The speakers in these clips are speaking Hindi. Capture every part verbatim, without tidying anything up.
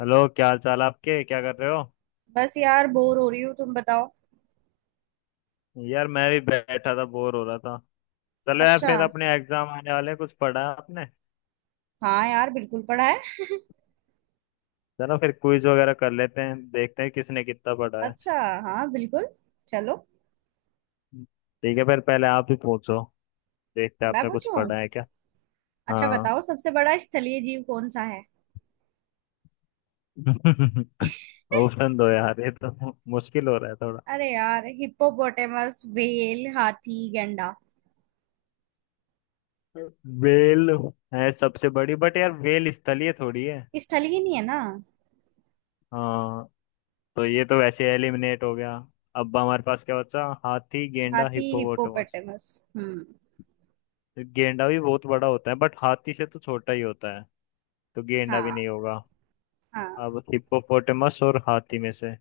हेलो, क्या हाल चाल आपके? क्या कर रहे हो? बस यार बोर हो रही हूँ। तुम बताओ। यार मैं भी बैठा था, बोर हो रहा था। चलो यार, अच्छा। फिर अपने एग्जाम आने वाले हैं, कुछ पढ़ा है आपने? हाँ यार बिल्कुल पढ़ा है। चलो फिर क्विज वगैरह कर लेते हैं, देखते हैं किसने कितना पढ़ा है। अच्छा। हाँ बिल्कुल। चलो। ठीक है फिर पहले आप ही पूछो। देखते हैं मैं आपने कुछ पूछूं। पढ़ा है क्या। अच्छा, हाँ। बताओ सबसे बड़ा स्थलीय जीव कौन सा है? ऑप्शन दो यार, ये तो मुश्किल हो रहा है थोड़ा। अरे यार, हिप्पोपोटेमस, व्हेल, हाथी, गैंडा। वेल है सबसे बड़ी, बट यार वेल स्थलीय थोड़ी है। स्थलीय नहीं है ना। हाँ, तो ये तो वैसे एलिमिनेट हो गया। अब हमारे पास क्या बचा? हाथी, गेंडा, हाथी, हिप्पोपोटामस। हिप्पोपोटेमस। हम्म। गेंडा भी बहुत बड़ा होता है, बट हाथी से तो छोटा ही होता है। तो गेंडा भी हाँ, नहीं होगा। हाँ। अब हिप्पोपोटेमस और हाथी में से,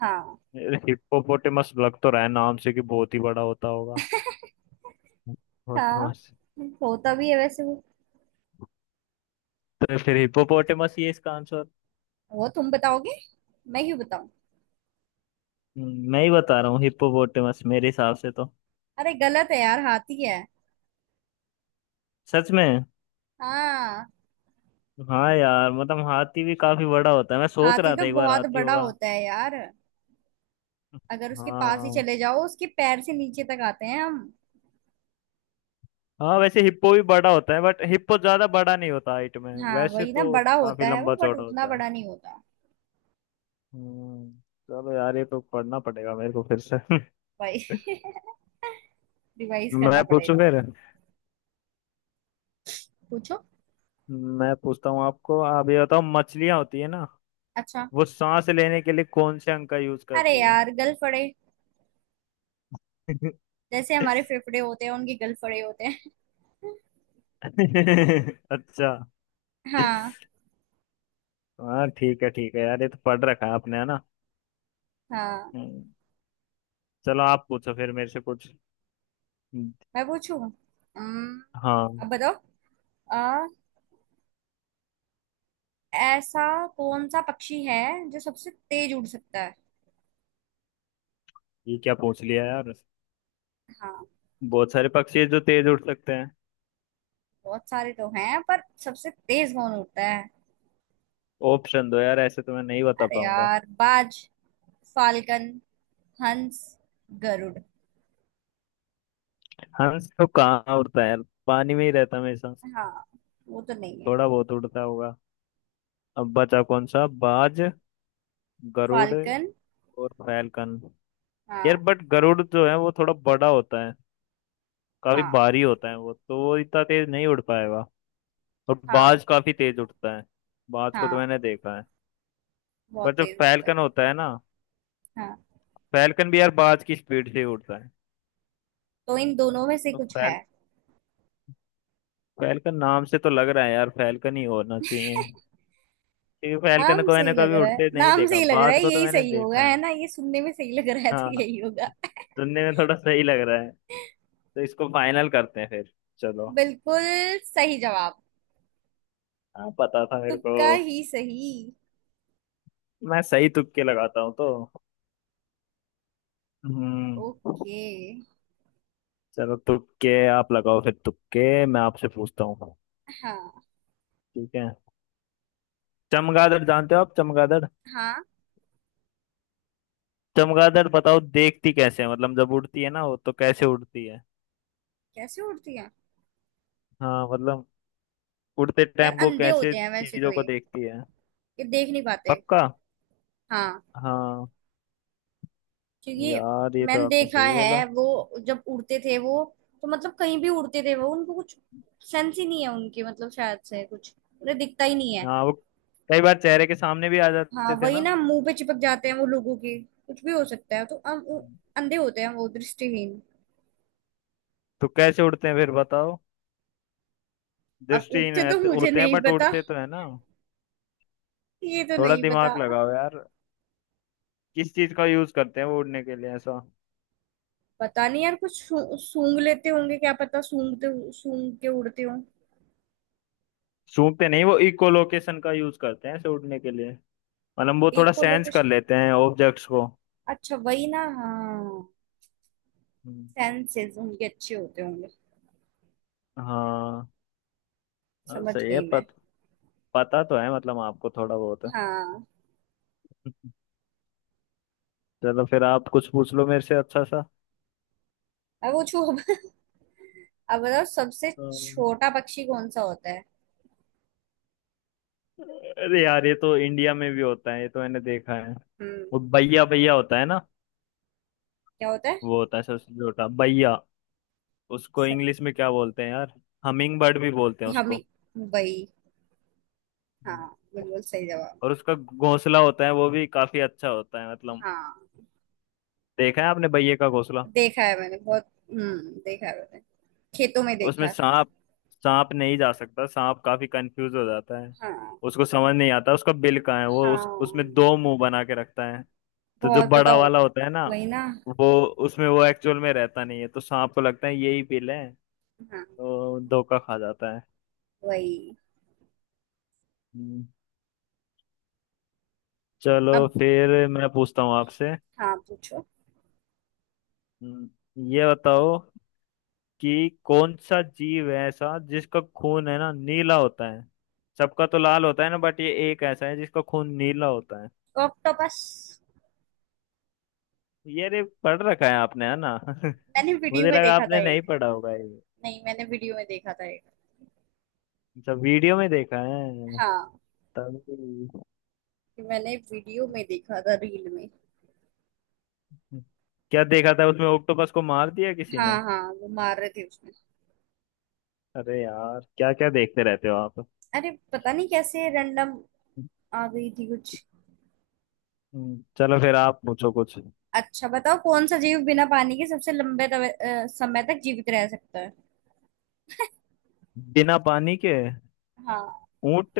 हाँ, हिप्पोपोटेमस लग तो रहा है नाम से कि बहुत ही बड़ा होता होगा। हाँ। हिप्पोपोटेमस। होता भी है वैसे वो। तो फिर हिप्पोपोटेमस ही है इसका आंसर। वो तुम बताओगे। मैं क्यों बताऊं? हम्म, मैं ही बता रहा हूँ, हिप्पोपोटेमस मेरे हिसाब से तो। अरे, गलत है यार, हाथी है। सच में? हाँ। हाँ यार, मतलब हाथी भी काफी बड़ा होता है, मैं सोच हाथी रहा तो था एक बार बहुत हाथी बड़ा होगा। होता है यार। अगर उसके पास ही हाँ, चले जाओ, उसके पैर से नीचे तक आते हैं हम। हाँ वैसे हिप्पो भी बड़ा होता है, बट हिप्पो ज्यादा बड़ा नहीं होता हाइट में, हाँ वैसे वही ना, तो बड़ा काफी होता है वो लंबा बट चौड़ा उतना होता है। बड़ा नहीं होता। हम्म, चलो यार, ये तो पढ़ना पड़ेगा मेरे को फिर से। भाई। रिवाइज करना मैं पूछूं पड़ेगा। फिर। पूछो। मैं पूछता हूँ आपको, आप ये बताओ, मछलियां होती है ना, अच्छा। वो सांस लेने के लिए कौन से अंग का यूज अरे करती है? यार, गलफड़े। जैसे हमारे फेफड़े होते हैं, उनके गलफड़े होते हैं। अच्छा। हाँ। हाँ ठीक है, ठीक है यार, ये तो पढ़ रखा है आपने है ना। हाँ। हम्म, चलो आप पूछो फिर मेरे से कुछ। मैं पूछूं। अम्म, अब हाँ। बताओ। आ, ऐसा कौन सा पक्षी है जो सबसे तेज उड़ सकता है? ये क्या पूछ लिया यार! हाँ। बहुत सारे पक्षी हैं जो तेज उड़ सकते हैं। बहुत सारे तो हैं, पर सबसे तेज कौन उड़ता है? ऑप्शन दो यार, ऐसे तो मैं नहीं बता अरे पाऊंगा। यार, बाज, फाल्कन, हंस, गरुड़। हंस तो कहाँ उड़ता है यार, पानी में ही रहता है हमेशा। हाँ। वो तो नहीं है। थोड़ा बहुत उड़ता होगा। अब बचा कौन सा? बाज, गरुड़ फाल्कन। और फैलकन। यार हाँ, बट गरुड़ जो है वो थोड़ा बड़ा होता है, काफी हाँ, भारी होता है वो, तो वो इतना तेज नहीं उड़ पाएगा। और हाँ, बाज काफी तेज उड़ता है। बाज को तो हाँ। मैंने देखा है। बहुत बट जो तेज होता है। फैलकन होता है ना, हाँ। फैलकन भी यार बाज की स्पीड से ही उड़ता है। तो इन दोनों में से तो कुछ है। फैल फैलकन नाम से तो लग रहा है यार, फैलकन ही होना चाहिए। क्योंकि फैलकन नाम को से मैंने ही लग कभी रहा है, उड़ते नहीं नाम से देखा, ही लग रहा बाज है, को तो यही मैंने सही होगा देखा है। है ना, ये सुनने में सही लग रहा है तो हाँ, यही होगा। सुनने में थोड़ा सही लग रहा है। तो इसको फाइनल करते हैं फिर। चलो। बिल्कुल सही जवाब। हाँ, पता था मेरे को। तुक्का ही सही। मैं सही तुक्के लगाता हूँ तो। हम्म। ओके। चलो तुक्के आप लगाओ फिर, तुक्के मैं आपसे पूछता हूँ। हाँ। ठीक है। चमगादड़ जानते हो आप? चमगादड़, हाँ। चमगादड़ बताओ देखती कैसे है, मतलब जब उड़ती है ना वो, तो कैसे उड़ती है? कैसे उड़ती है? हाँ मतलब उड़ते यार टाइम वो अंधे कैसे होते हैं वैसे तो चीजों को ये देखती है? ये देख नहीं पाते। पक्का? हाँ। हाँ, क्योंकि यार ये तो मैंने आपने देखा सही है बोला। वो, जब उड़ते थे वो, तो मतलब कहीं भी उड़ते थे वो, उनको कुछ सेंस ही नहीं है उनकी, मतलब शायद से कुछ उन्हें दिखता ही नहीं है। हाँ, वो कई बार चेहरे के सामने भी आ हाँ जाते थे वही ना। ना, मुंह पे चिपक जाते हैं वो लोगों के, कुछ भी हो सकता है तो हम वो हम्म। अंधे होते हैं, वो दृष्टिहीन। तो कैसे उड़ते हैं फिर बताओ? अब दृष्टिहीन उठते तो रहते- मुझे होते हैं नहीं बट पता, उड़ते तो है ना। ये तो थोड़ा नहीं पता। दिमाग लगाओ यार, किस चीज का यूज करते हैं वो उड़ने के लिए ऐसा? पता नहीं यार, कुछ सू- सूंघ लेते होंगे, क्या पता, सूंघते सूंघ के उड़ते हों। सूंघते नहीं, वो इकोलोकेशन का यूज करते हैं ऐसे उड़ने के लिए। मतलब वो थोड़ा सेंस कर इकोलोकेशन। लेते हैं ऑब्जेक्ट्स को। अच्छा वही ना, हाँ। हम्म, सेंसेस उनके अच्छे होते होंगे। हाँ। हाँ, समझ सही है गई मैं। पत, पता तो है मतलब आपको थोड़ा बहुत है। हाँ। चलो फिर आप कुछ पूछ लो मेरे से अच्छा सा। अब पूछू अब। अब बताओ सबसे अम्म, छोटा पक्षी कौन सा होता है? अरे यार ये तो इंडिया में भी होता है, ये तो मैंने देखा है। हम्म। वो भैया भैया होता है ना। क्या होता है? वो होता है सबसे छोटा, भैया। उसको स- इंग्लिश में क्या बोलते हैं यार, हमिंग बर्ड भी बोलते हैं हम, उसको। वही। हाँ, हम्म। बिल्कुल सही जवाब। और उसका घोंसला होता है वो भी काफी अच्छा होता है, मतलब हाँ। देखा है आपने बैये का घोंसला? देखा है मैंने बहुत, हम्म देखा है मैंने। खेतों में देखा उसमें है। सांप, सांप नहीं जा सकता, सांप काफी कंफ्यूज हो जाता है। हाँ। उसको समझ नहीं आता उसका बिल कहाँ है, वो उस उसमें हाँ, दो मुंह बना के रखता है। तो जो बहुत, बड़ा बताओ। वाला होता है ना, वही ना। वो उसमें वो एक्चुअल में रहता नहीं है, तो सांप को लगता है यही बिल है, हाँ। तो धोखा खा जाता है। वही। हम्म, चलो अब। फिर मैं पूछता हूँ आपसे। हाँ, पूछो। हम्म, ये बताओ कि कौन सा जीव है ऐसा जिसका खून है ना नीला होता है? सबका तो लाल होता है ना, बट ये एक ऐसा है जिसका खून नीला होता है। तो ऑक्टोपस। ये रे, पढ़ रखा है आपने है ना। मैंने वीडियो मुझे में लगा देखा था आपने नहीं एक। पढ़ा होगा ये। नहीं, मैंने वीडियो में देखा था एक। सब वीडियो में देखा है, हाँ। तभी। मैंने वीडियो में देखा था रील में। क्या देखा था उसमें, ऑक्टोपस को मार दिया किसी ने? हाँ, हाँ, वो मार रहे थे उसमें। अरे यार क्या क्या देखते रहते हो आप। अरे पता नहीं कैसे, रैंडम आ गई थी कुछ। हम्म, चलो फिर आप पूछो कुछ। अच्छा, बताओ कौन सा जीव बिना पानी के सबसे लंबे तवे- अ, समय तक जीवित रह सकता है? बिना पानी के? हाँ। ऊंट।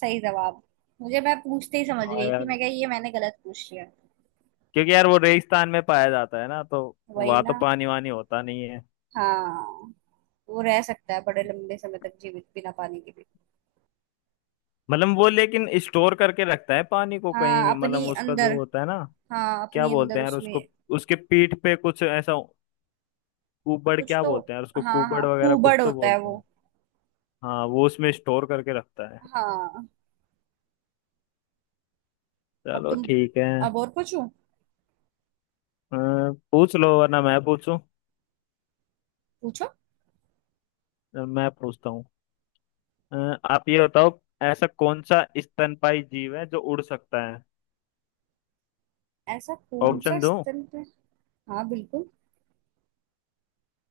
सही जवाब। मुझे, मैं पूछते ही समझ हाँ गई थी यार, मैं, क्या ये मैंने गलत पूछ लिया। क्योंकि यार वो रेगिस्तान में पाया जाता है ना, तो वही वहां तो ना। पानी वानी होता नहीं है। हाँ। वो रह सकता है बड़े लंबे समय तक जीवित बिना पानी के भी। मतलब वो लेकिन स्टोर करके रखता है पानी को हाँ, कहीं, अपनी मतलब उसका अंदर। जो होता है ना, हाँ, क्या अपनी बोलते अंदर हैं यार उसमें। उसको, उसके पीठ पे कुछ ऐसा, कुबड़ कुछ क्या तो। बोलते हैं यार उसको, हाँ, कुबड़ हाँ, वगैरह कुछ कुबड़ तो होता है बोलते हैं। वो। हाँ, वो उसमें स्टोर करके रखता है। हाँ। अब चलो तुम, ठीक है। अब और पूछूं। अ, पूछ लो वरना मैं पूछूं। पूछो। अ, मैं पूछता हूँ। अ, आप ये बताओ, ऐसा कौन सा स्तनपाई जीव है जो उड़ सकता है? ऐसा कौन सा ऑप्शन स्तनपायी? हाँ, बिल्कुल।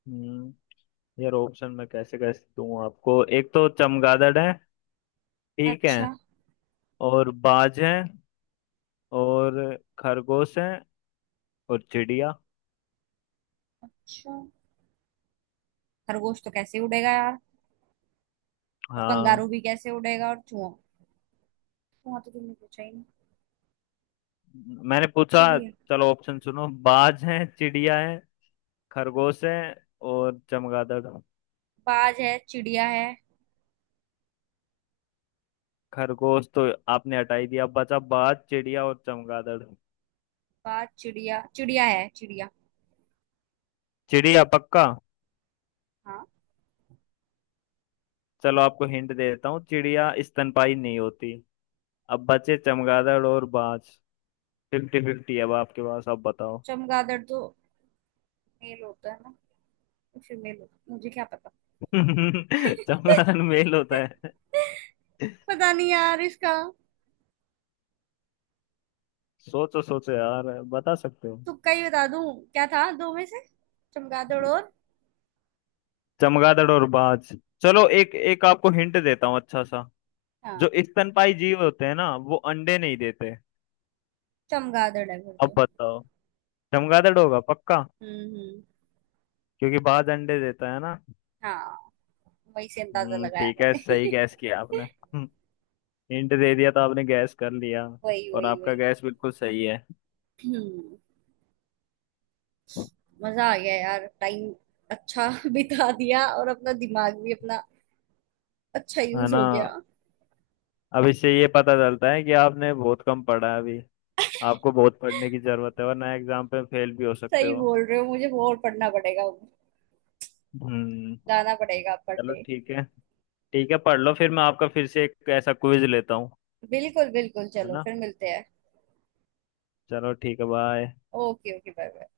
दो यार, ऑप्शन में कैसे कैसे दूं आपको, एक तो चमगादड़ है, ठीक है, अच्छा। और बाज है, और खरगोश है, और चिड़िया। अच्छा। खरगोश तो कैसे उड़ेगा यार? और कंगारू हाँ भी कैसे उड़ेगा, और चूहा? चूहा तो तुमने पूछा ही नहीं। मैंने पूछा। चिड़िया। चलो ऑप्शन सुनो, बाज है, चिड़िया है, खरगोश है और चमगादड़। बाज है, चिड़िया है। खरगोश तो आपने हटा ही दिया, बचा बाज, चिड़िया और चमगादड़। बाज, चिड़िया, चिड़िया है, चिड़िया। चिड़िया पक्का? हाँ। चलो आपको हिंट दे देता हूँ, चिड़िया स्तनपाई नहीं होती। अब बचे चमगादड़ और बाज। फिफ्टी फिफ्टी अब आपके पास, अब बताओ। चमगादड़ तो मेल होता है ना, फीमेल होता है। मुझे क्या पता। चमगादड़ मेल होता है? पता नहीं यार इसका। सोचो सोचो यार, बता सकते हो। तुक्का ही बता दूं। क्या था दो में से? चमगादड़ और। चमगादड़ और बाज। चलो एक एक आपको हिंट देता हूँ अच्छा सा। हाँ। जो स्तनपाई जीव होते हैं ना, वो अंडे नहीं देते। चमगादड़ है फिर अब तो। बताओ। चमगादड़ होगा पक्का, हम्म, हम्म। क्योंकि बाज अंडे देता है ना। हाँ। वही से अंदाजा हम्म लगाया ठीक है, सही मैंने। गैस किया आपने। हम्म, हिंट दे दिया तो आपने गैस कर लिया। वही, और वही, आपका वही। गैस बिल्कुल सही है। हम्म, मजा आ गया यार, टाइम अच्छा बिता दिया, और अपना दिमाग भी अपना अच्छा है यूज ना। हो गया। अब इससे ये पता चलता है कि आपने बहुत कम पढ़ा है अभी, आपको बहुत पढ़ने की जरूरत है, वरना एग्जाम पे फेल भी हो सकते सही हो। बोल रहे हो, मुझे और पढ़ना पड़ेगा। हम्म। जाना पड़ेगा चलो पढ़ने। ठीक है, ठीक है पढ़ लो, फिर मैं आपका फिर से एक ऐसा क्विज लेता हूँ। बिल्कुल, बिल्कुल, है चलो ना। फिर मिलते हैं। चलो ठीक है, bye. Okay, okay, bye, bye.